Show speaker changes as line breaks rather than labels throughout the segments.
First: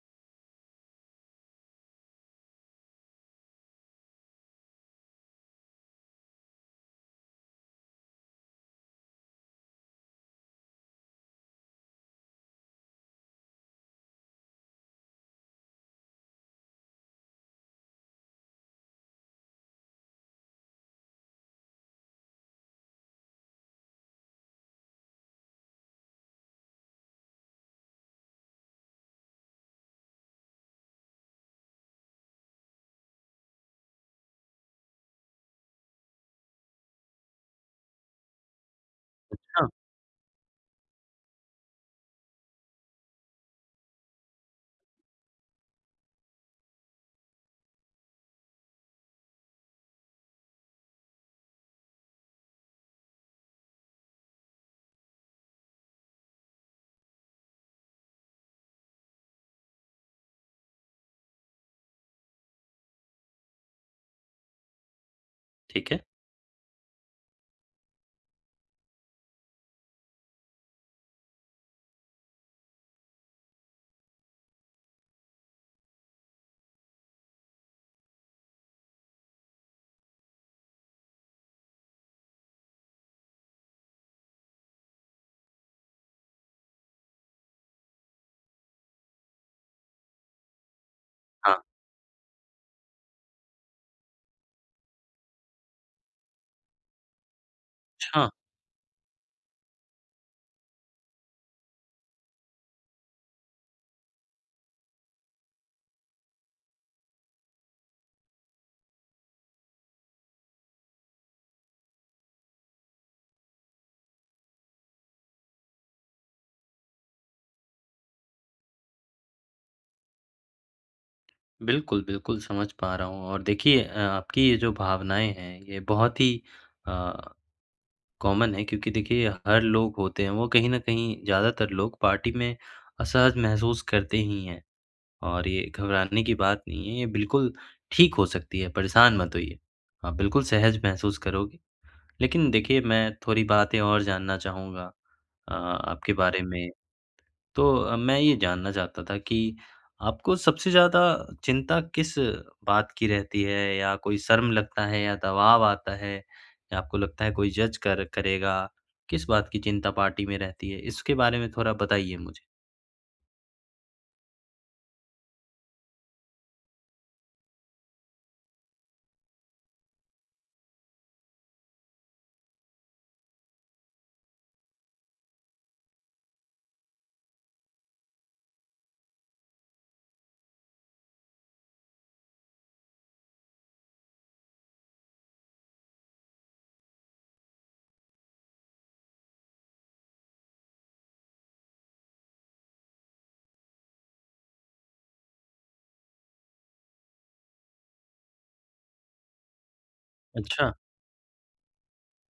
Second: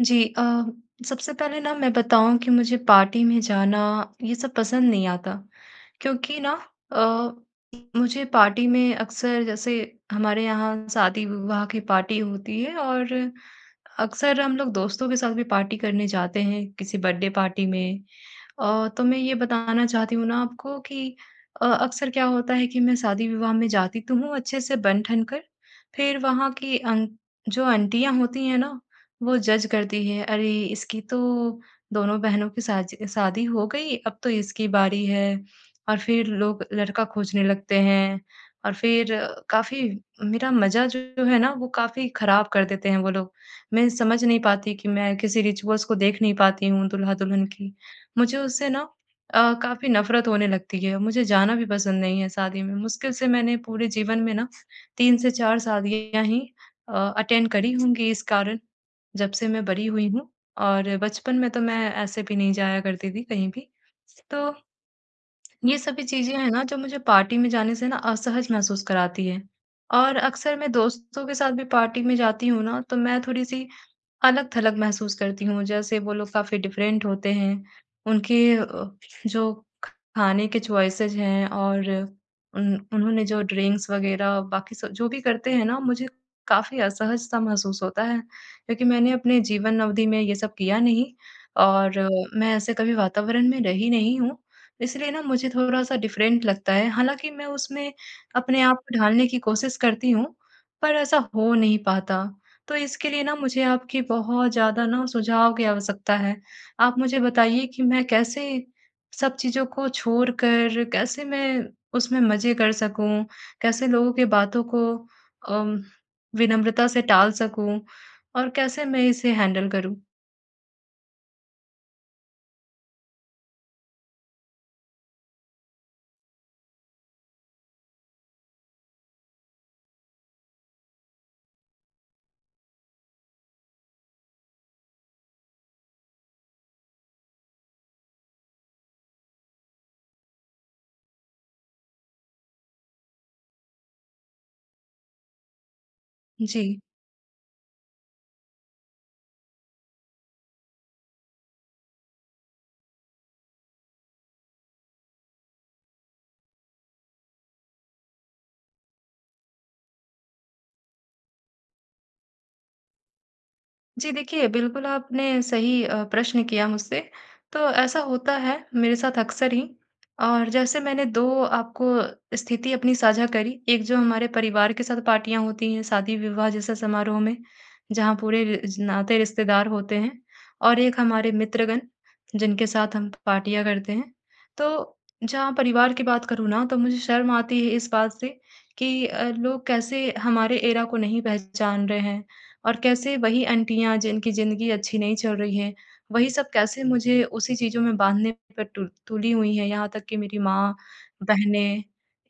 जी, अ, सबसे पहले ना मैं बताऊँ कि मुझे पार्टी में जाना ये सब पसंद नहीं आता। क्योंकि ना, अ, मुझे पार्टी में अक्सर जैसे हमारे यहाँ शादी-विवाह की पार्टी होती है और अक्सर हम लोग दोस्तों के साथ भी पार्टी करने जाते हैं किसी बर्थडे पार्टी में और तो मैं ये बताना चाहती हूँ ना आपको कि, अ, अक्सर क्या होता है कि मैं शादी-विवाह में जाती तो हूँ अच्छे से बन-ठन कर फ़िर वहाँ की आन जो आंटियाँ होती हैं ना, वो जज़ करती हैं अरे इसकी तो दोनों बहनों की शाजि शादी हो गई अब तो इसकी बारी है और फ़िर लोग लड़का खोजने लगते हैं। और फ़िर
अच्छा।
काफ़ी मेरा मज़ा जो है ना, वो काफ़ी ख़राब कर देते हैं वो लोग मैं समझ नहीं पाती कि मैं किसी रिचुअल्स को देख नहीं पाती हूँ दूल्हा-दुल्हन की मुझे उससे ना, अ, काफ़ी नफ़रत होने लगती है मुझे जाना भी पसंद नहीं है शादी में मुश्किल से मैंने पूरे जीवन में ना 3 से 4 शादियाँ ही अ, अटेंड करी होंगी इस कारण जब से मैं बड़ी हुई हूँ और बचपन में तो मैं ऐसे भी नहीं जाया करती थी कहीं भी। तो ये
ठीक है।
सभी चीज़ें हैं ना, जो मुझे पार्टी में जाने से ना असहज महसूस कराती हैं। और अक्सर मैं दोस्तों के साथ भी पार्टी में जाती हूँ ना? तो मैं थोड़ी-सी अलग-थलग महसूस करती हूँ जैसे वो लोग काफ़ी डिफ़रेंट होते हैं उनके अ, जो खाने के चॉइसेस हैं और उन उन्होंने जो ड्रिंक्स वग़ैरह बाकी सब जो भी करते हैं ना, मुझे काफ़ी असहज-सा महसूस होता है क्योंकि मैंने अपने जीवन अवधि में ये सब किया नहीं
हाँ।
और अ, मैं ऐसे कभी वातावरण में रही नहीं हूँ इसलिए ना, मुझे थोड़ा-सा डिफ़रेंट लगता है। हालाँकि मैं उसमें
छा
अपने आप को ढालने की कोशिश करती हूँ पर ऐसा हो नहीं पाता तो इसके लिए ना, मुझे आपकी बहुत ज़्यादा ना, सुझाव की आवश्यकता है। आप मुझे बताइए कि मैं कैसे सब चीज़ों को छोड़कर कैसे मैं उसमें मज़े कर सकूँ, कैसे लोगों की बातों को अम विनम्रता से टाल सकूँ? और कैसे मैं इसे हैंडल करूँ?
बिल्कुल, बिल्कुल समझ पा रहा हूँ और देखिए अ, आपकी ये जो भावनाएँ हैं ये बहुत ही अ, कॉमन है क्योंकि देखिए हर लोग होते हैं वो कहीं न कहीं ज़्यादातर लोग पार्टी में असहज महसूस करते ही हैं और ये घबराने की बात नहीं है ये बिल्कुल ठीक हो सकती है परेशान मत होइए। आप बिल्कुल सहज महसूस करोगे। लेकिन देखिए मैं थोड़ी बातें और जानना चाहूँगा अ, आपके बारे में।
जी।
तो मैं ये जानना चाहता था कि आपको सबसे ज़्यादा चिंता किस बात की रहती है या कोई शर्म लगता है या दबाव आता है या आपको लगता है कोई जज़ कर करेगा किस बात की चिंता पार्टी में रहती है? इसके बारे में थोड़ा बताइए मुझे।
जी, देखिए, बिल्कुल आपने सही अ, प्रश्न किया मुझसे तो ऐसा होता है मेरे साथ अक्सर ही। और जैसे मैंने 2 आपको स्थिति अपनी साझा करी एक जो हमारे परिवार के साथ पार्टियाँ होती हैं शादी-विवाह जैसा समारोह में जहाँ पूरे र नाते रिश्तेदार होते हैं और एक हमारे मित्रगण जिनके साथ हम पार्टियाँ करते हैं। तो जहाँ परिवार की बात करूँ ना तो मुझे शर्म आती है इस बात से कि अ, लोग कैसे हमारे एरा को नहीं पहचान रहे हैं और कैसे वही आंटियाँ जिनकी ज़िंदगी अच्छी नहीं चल रही है वही सब कैसे मुझे उसी चीज़ों में बाँधने पर टुल तुली हुई हैं यहाँ तक कि मेरी
अच्छा।
माँ, बहनें।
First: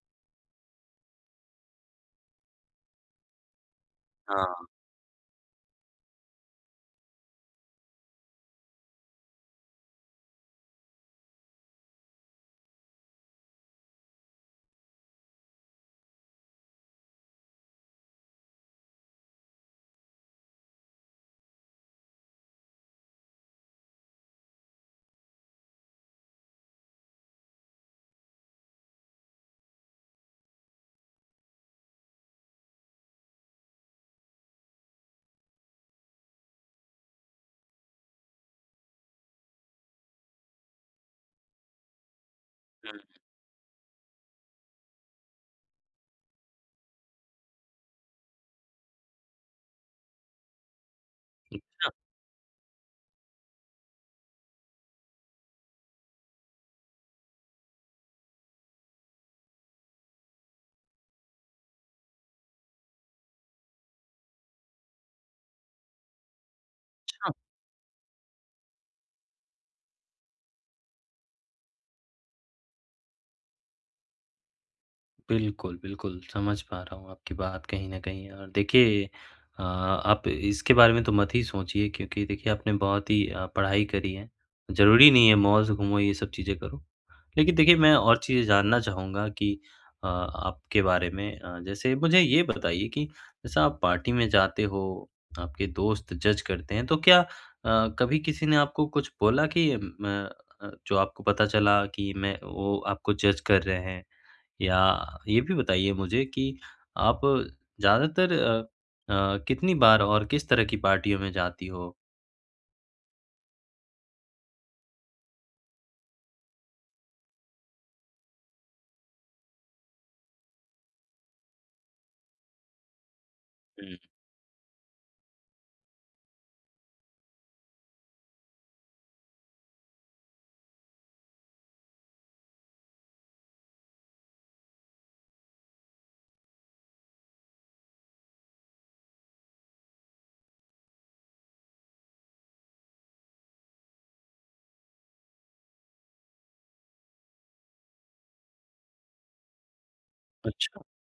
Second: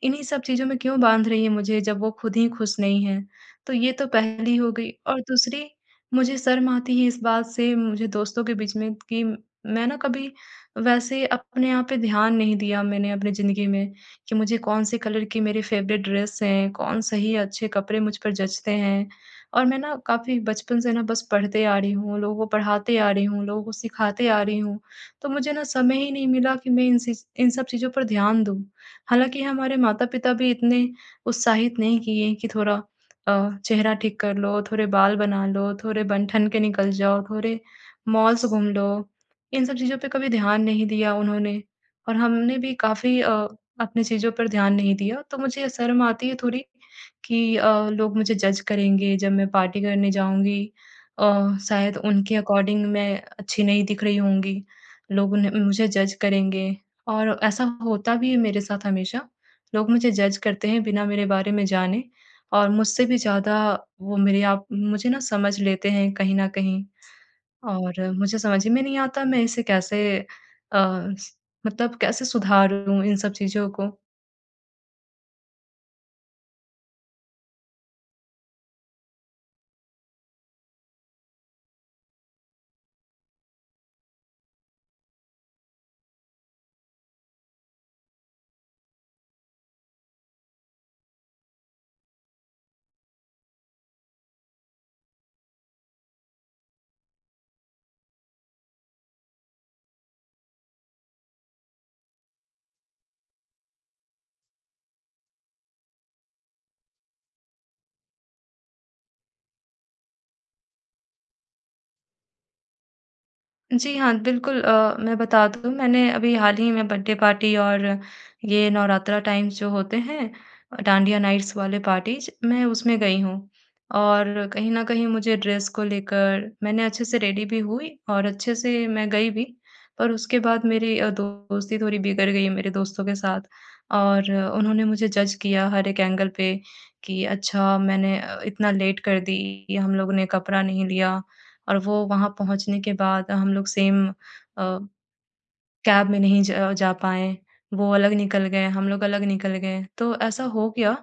इन्हीं सब चीज़ों में क्यों बाँध रही है मुझे जब वो ख़ुद ही ख़ुश नहीं हैं। तो ये तो पहली
हाँ।
हो गई। और दूसरी, मुझे शर्म आती है इस बात से मुझे दोस्तों के बीच में कि मैं ना कभी वैसे अपने आप पे ध्यान नहीं दिया मैंने अपनी ज़िंदगी में कि मुझे कौन-से कलर की मेरी फ़ेवरेट ड्रेस है कौन सही अच्छे कपड़े मुझ पर जचते हैं और मैं ना काफ़ी बचपन से ना बस पढ़ते आ रही हूँ लोगों को पढ़ाते आ रही हूँ लोगों को सिखाते आ रही हूँ तो मुझे ना समय ही नहीं मिला कि मैं इन सि इन सब चीज़ों पर ध्यान दूँ। हालाँकि हमारे माता-पिता भी इतने उत्साहित नहीं किए हैं कि थोड़ा अ, चेहरा ठीक कर लो, थोड़े बाल बना लो, थोड़े बन-ठन के निकल जाओ, थोड़े मॉल्स घूम लो। इन सब चीज़ों पर कभी ध्यान नहीं दिया उन्होंने और हमने भी
हुँ।
काफ़ी अ, अपनी चीज़ों पर ध्यान नहीं दिया तो मुझे शर्म आती है थोड़ी कि अ, लोग मुझे जज़ करेंगे जब मैं पार्टी करने जाऊँगी अ,
[unintelligible]
शायद उनके अकॉर्डिंग मैं अच्छी नहीं दिख रही होंगी लोग उन्हें मुझे जज करेंगे और ऐसा होता भी है मेरे साथ हमेशा लोग मुझे जज़ करते हैं बिना मेरे बारे में जाने और मुझसे भी ज़्यादा वो मेरे आप मुझे ना समझ लेते हैं कहीं न कहीं
अच्छा।
और मुझे समझ में नहीं आता मैं इसे कैसे स अ, मतलब कैसे सुधारूँ इन सब चीज़ों को?
बिल्कुल, बिल्कुल। समझ पा रहा हूँ आपकी बात कहीं न कहीं। और देखिए अ, आप इसके बारे में तो मत ही सोचिए क्योंकि देखिए, आपने बहुत ही अ, पढ़ाई करी है, ज़रूरी नहीं है मॉल्स घूमो, ये सब चीज़ें करो। लेकिन देखिए, मैं और चीज़ें जानना चाहूँगा कि अ, आपके बारे में अ, जैसे मुझे ये बताइए कि जैसा आप पार्टी में जाते हो, आपके दोस्त जज करते हैं, तो क्या अ, कभी किसी ने आपको कुछ बोला कि म अ, जो आपको पता चला कि मैं वो आपको जज कर रहे हैं? या ये भी बताइए मुझे कि आप ज़्यादातर अ अ, कितनी बार और किस तरह की पार्टियों में जाती हो?
जी हाँ। बिल्कुल अ, मैं बता दूँ मैंने अभी हाल ही में बर्थडे पार्टी और ये नवरात्रा टाइम्स जो होते हैं अ, डांडिया नाइट्स वाले पार्टीज़, मैं उसमें गई हूँ।
हुँ।
और कहीं न कहीं मुझे ड्रेस को लेकर मैंने अच्छे से रेडी भी हुई और अच्छे से मैं गई भी, पर उसके बाद मेरी अ, दोस्ती थोड़ी बिगड़ गई है मेरे दोस्तों के साथ। और उन्होंने मुझे जज किया हर एक एंगल पे कि अच्छा, मैंने अ, इतना लेट कर दी कि हम लोगों ने कपड़ा नहीं लिया ,और वो वहाँ पहुँचने के बाद हम लोग सेम अ, कैब में नहीं ज जा पाए, वो अलग निकल गए, हम लोग अलग निकल गए। तो ऐसा हो
अच्छा।
गया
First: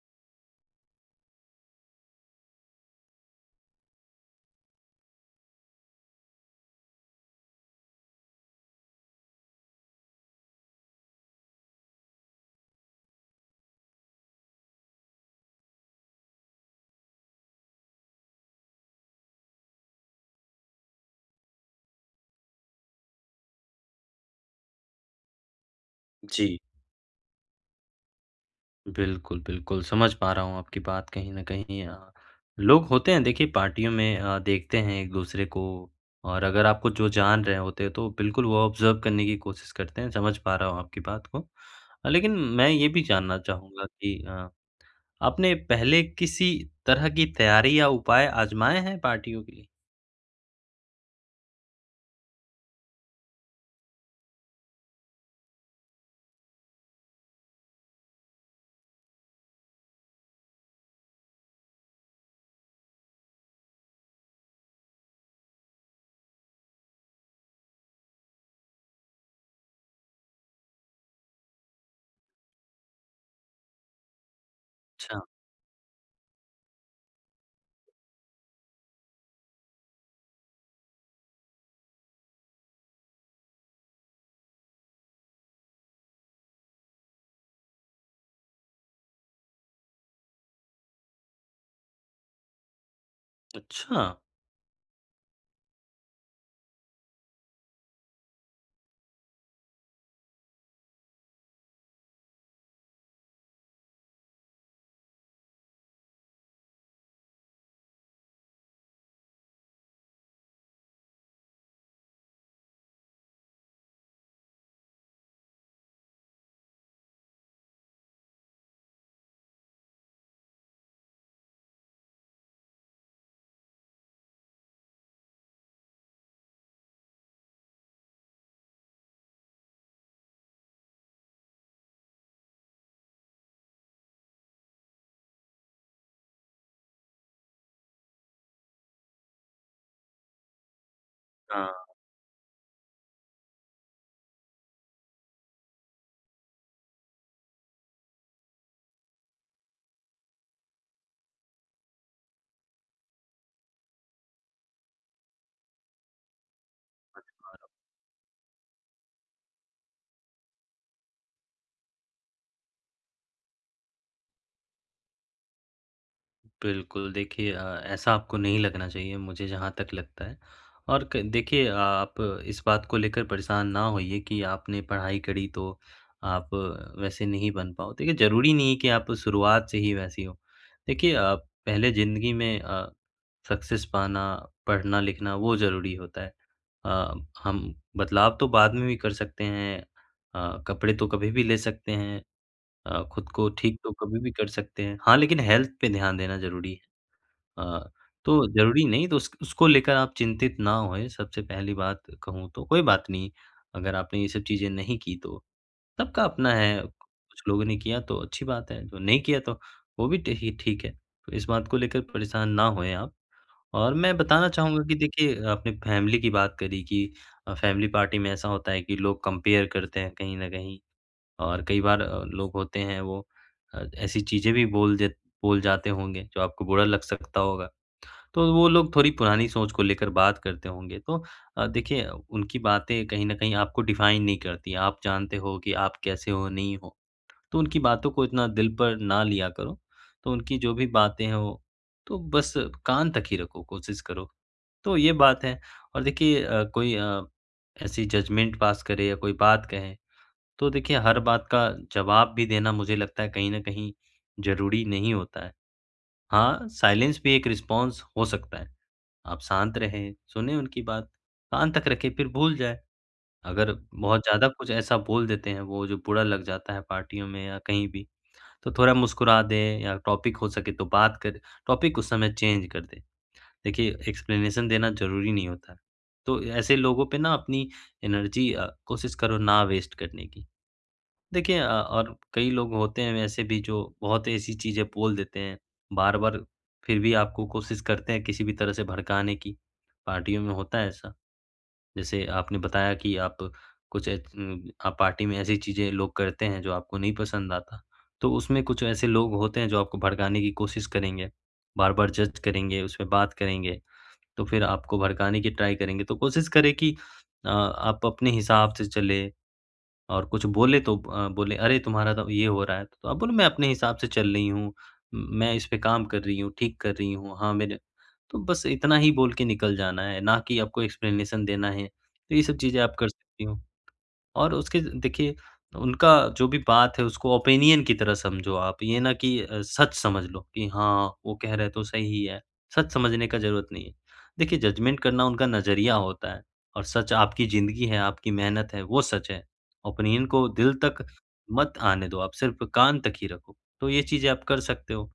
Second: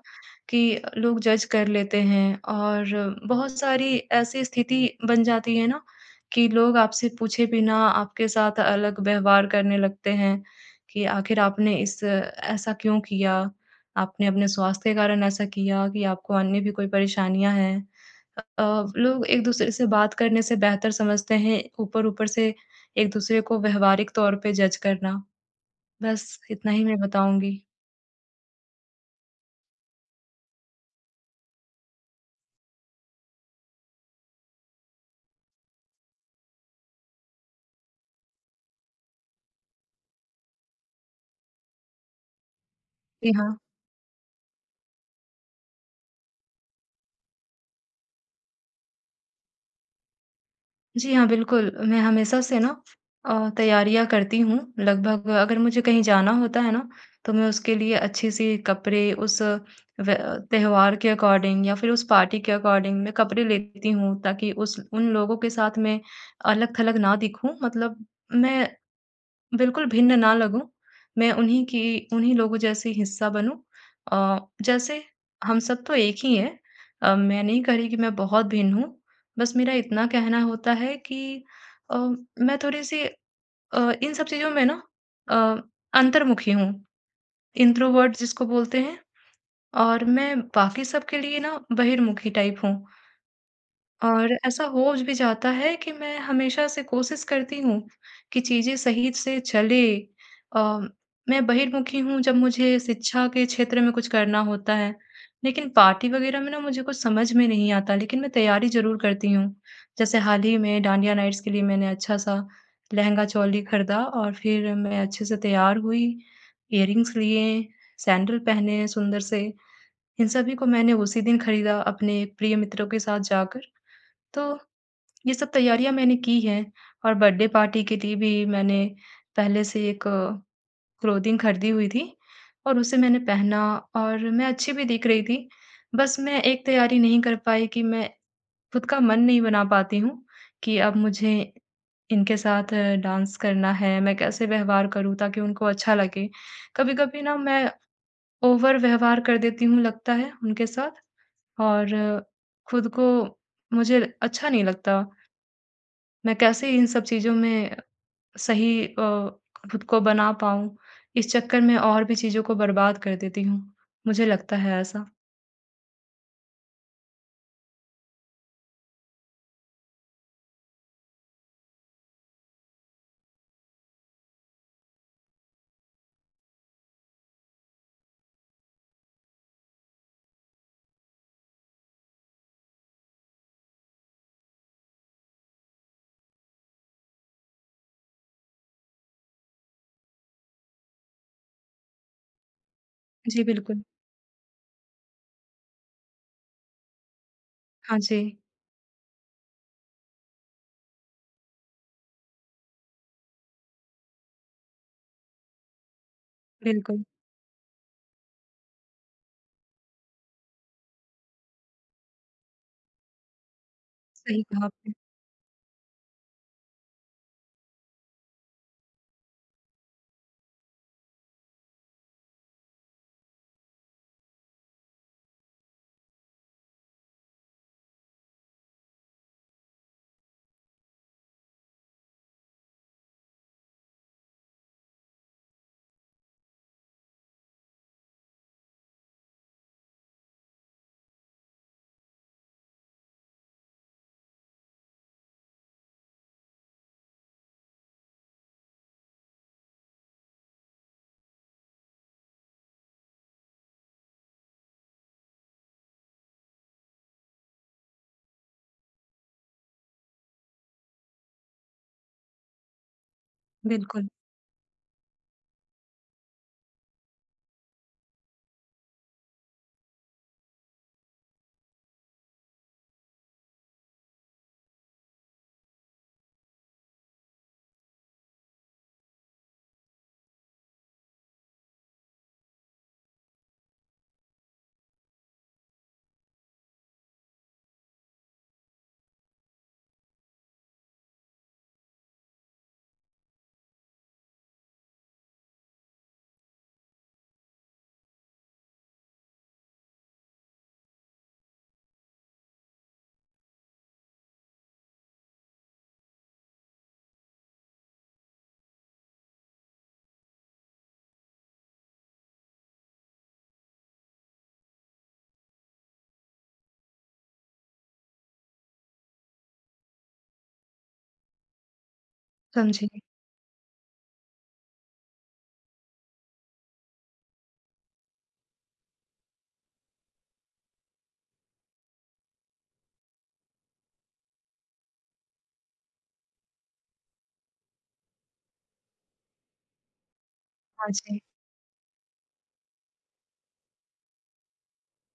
कि अ, लोग जज कर लेते हैं, और बहुत सारी ऐसी स्थिति बन जाती है ना कि लोग आपसे पूछे बिना आपके साथ अलग व्यवहार करने लगते हैं कि आखिर आपने इस ऐसा क्यों किया, आपने अपने स्वास्थ्य के कारण ऐसा किया कि आपको अन्य भी कोई परेशानियाँ हैं। अ अ, लोग एक-दूसरे से बात करने से बेहतर समझते हैं ऊपर-ऊपर से एक-दूसरे को व्यावहारिक तौर पे जज करना। बस
जी।
इतना ही मैं बताऊँगी।
बिल्कुल, बिल्कुल समझ पा रहा हूँ आपकी बात कहीं न कहीं अ, लोग होते हैं देखिए पार्टियों में अ, देखते हैं एक-दूसरे को और अगर आपको जो जान रहे होते तो बिल्कुल वो ऑब्जर्व करने की कोशिश करते हैं, समझ पा रहा हूँ आपकी बात को। लेकिन मैं ये भी
जी
जानना
हाँ।
चाहूँगा कि अ, आपने पहले किसी तरह की तैयारी या उपाय आज़माए हैं पार्टियों के लिए?
जी हाँ। बिल्कुल, मैं हमेशा से ना अ, तैयारियाँ करती हूँ लगभग अगर मुझे कहीं जाना होता है ना, तो मैं उसके लिए अच्छे से कपड़े उस व त्योहार के अकॉर्डिंग या फिर उस पार्टी के अकॉर्डिंग मैं कपड़े लेती हूँ ताकि उस उन लोगों के साथ में अलग-थलग ना दिखूँ। मतलब मैं बिल्कुल भिन्न ना लगूँ मैं उन्हीं की उन्हीं लोगों जैसी हिस्सा बनूँ औ जैसे
छा
हम सब तो एक ही है। अ, मैं नहीं कह रही कि मैं बहुत भिन्न हूँ, बस मेरा इतना कहना होता है कि अ, मैं थोड़ी-सी अ, इन सब चीज़ों में ना अ, अंतर्मुखी हूँ, इंट्रोवर्ट जिसको बोलते हैं और मैं बाकी सबके लिए ना बहिर्मुखी टाइप हूँ।
अच्छा।
और ऐसा हो भी जाता है कि मैं हमेशा से कोशिश करती हूँ कि चीज़ें सही से चले अम मैं बहिर्मुखी हूँ जब मुझे शिक्षा के क्षेत्र में कुछ करना होता है, लेकिन पार्टी वग़ैरह में ना मुझे कुछ समझ में नहीं आता लेकिन मैं तैयारी ज़रूर करती हूँ। जैसे हाल ही में डांडिया नाइट्स के लिए मैंने अच्छा-सा लहँगा-चोली खरीदा और फिर मैं अच्छे से तैयार हुई इयररिंग्स लिए, सैंडल पहने सुंदर से इन सभी को मैंने उसी दिन खरीदा अपने प्रिय मित्रों के साथ जाकर, तो ये सब तैयारियाँ मैंने की हैं। और बर्थडे पार्टी के लिए भी मैंने पहले से एक क्लोथिंग खरीदी हुई थी और उसे मैंने पहना और मैं अच्छी भी दिख रही थी, बस मैं एक तैयारी नहीं कर पाई कि मैं खुद का मन नहीं बना पाती हूँ कि अब मुझे
हाँ।
इनके साथ डांस करना है। मैं कैसे व्यवहार करूँ ताकि उनको अच्छा लगे, कभी-कभी ना मैं ओवर व्यवहार कर देती हूँ लगता है उनके साथ और खुद को मुझे अच्छा नहीं लगता। मैं कैसे इन सब चीज़ों
[unintelligible]
में सही अ, खुद को बना पाऊँ इस चक्कर में और भी चीज़ों को बर्बाद कर देती हूँ, मुझे लगता है ऐसा।
बिल्कुल, देखिए अ, ऐसा आपको नहीं लगना चाहिए मुझे जहाँ तक लगता है और क देखिए आप इस बात को लेकर परेशान ना होइए कि आपने पढ़ाई करी तो आप वैसे नहीं बन पाओ, तो ये ज़रूरी नहीं है कि आप शुरुआत से ही वैसी हो। देखिए आप पहले ज़िंदगी में अ, सक्सेस पाना, पढ़ना-लिखना वो ज़रूरी होता है। अ, हम बदलाव तो बाद में भी कर सकते हैं अ, कपड़े तो कभी भी ले सकते हैं अ, खुद
जी,
को ठीक
बिल्कुल।
तो कभी भी कर सकते हैं, हाँ लेकिन हेल्थ पे ध्यान देना ज़रूरी है। अ,
हाँ जी।
तो ज़रूरी नहीं तो उस उसको लेकर आप चिंतित ना होए। सबसे पहली बात कहूँ तो कोई बात नहीं अगर आपने ये सब चीज़ें नहीं की तो सबका अपना है, कु
बिल्कुल।
कुछ लोगों ने किया तो अच्छी बात है, जो नहीं किया तो वो भी देखिए ठीक है तो इस बात को लेकर परेशान ना होए आप। और मैं
सही
बताना
कहा
चाहूँगा
आपने।
कि देखिए आपने फैमिली की बात करी कि अ, फैमिली पार्टी में ऐसा होता है कि लोग कंपेयर करते हैं कहीं न कहीं और कई बार अ, लोग होते हैं वो अ, ऐसी चीज़ें भी बोल देत बोल जाते होंगे जो आपको बुरा लग सकता होगा। तो वो लोग थोड़ी पुरानी सोच को लेकर बात करते होंगे। तो अ, देखिए उनकी बातें कहीं न कहीं आपको डिफाइन नहीं करती। आप जानते हो कि आप कैसे हो नहीं हो। तो उनकी बातों को इतना दिल पर ना लिया करो, तो उनकी जो भी बातें हैं वो तो बस कान तक ही रखो, कोशिश करो। तो ये बात है और देखिए अ, कोई अ, ऐसी जजमेंट पास करे या कोई बात कहे तो देखिए हर बात का जवाब भी देना मुझे लगता है कहीं न कहीं ज़रूरी नहीं होता है। हाँ, साइलेंस भी एक रिस्पॉन्स हो सकता है, आप शांत रहें, सुनें उनकी बात, कान तक रखें फिर भूल जाएँ, अगर
बिल्कुल।
बहुत ज़्यादा कुछ ऐसा बोल देते हैं वो जो बुरा लग जाता है पार्टियों में या कहीं भी तो थोड़ा मुस्कुरा दें या टॉपिक हो सके तो बात कर टॉपिक उस समय चेंज कर दें। देखिए एक्सप्लेनेशन देना ज़रूरी नहीं होता है, तो अ, ऐसे लोगों पे ना अपनी एनर्जी अ, कोशिश करो ना वेस्ट करने की। देखिए अ, और कई लोग होते हैं वैसे भी जो बहुत ऐसी चीज़ें बोल देते हैं, बार-बार फिर भी आपको कोशिश करते हैं किसी भी तरह से भड़काने की, पार्टियों में होता है ऐसा, जैसे आपने बताया कि आप कुछ इतन आप पार्टी में ऐसी चीज़ें लोग करते हैं जो आपको नहीं पसंद आता तो उसमें कुछ ऐसे लोग होते हैं जो आपको भड़काने की कोशिश करेंगे बार-बार जज करेंगे, उसमें बात करेंगे तो फिर आपको भड़काने की ट्राई करेंगे तो कोशिश करें कि अ, आप अपने हिसाब से चलें और कुछ बोलें तो अ, बोलें अरे तुम्हारा तो ये हो रहा है, तो आप बोलो मैं अपने हिसाब से चल रही हूँ, मैं इसपे काम कर रही हूँ, ठीक कर रही हूँ। हाँ, मेरे तो बस इतना ही बोल के निकल जाना है ना कि आपको एक्सप्लेनेशन देना है। तो ये सब चीज़ें आप
समझी।
कर सकती हो। और उसके देखिए उनका जो भी बात है उसको ओपिनियन की तरह समझो आप ये ना कि अ, सच समझ लो कि हाँ, वो कह रहे हैं तो सही ही है। सच समझने का ज़रूरत नहीं है, देखिए जजमेंट करना उनका नज़रिया होता है और सच आपकी जिंदगी है, आपकी मेहनत है वो सच है। ओपिनियन को दिल
हाँ
तक
जी।
मत आने दो आप सिर्फ कान तक ही रखो। तो ये चीज़ें आप कर सकते हो।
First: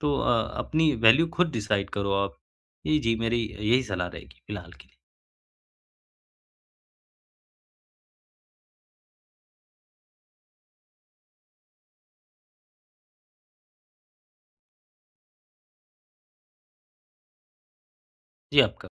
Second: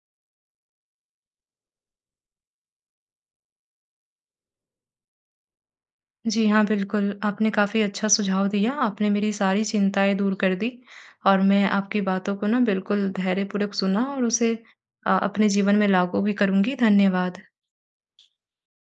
तो अ, अपनी वैल्यू खुद डिसाइड करो आप। ये जी मेरी यही सलाह रहेगी फिलहाल के लिए।
जी, हाँ बिल्कुल, आपने काफ़ी अच्छा सुझाव दिया आपने मेरी सारी चिंताएँ दूर कर दी और मैं आपकी बातों को ना बिल्कुल धैर्यपूर्वक सुना और उसे अ, अपने जीवन में लागू भी करूँगी, धन्यवाद।
जी, आपका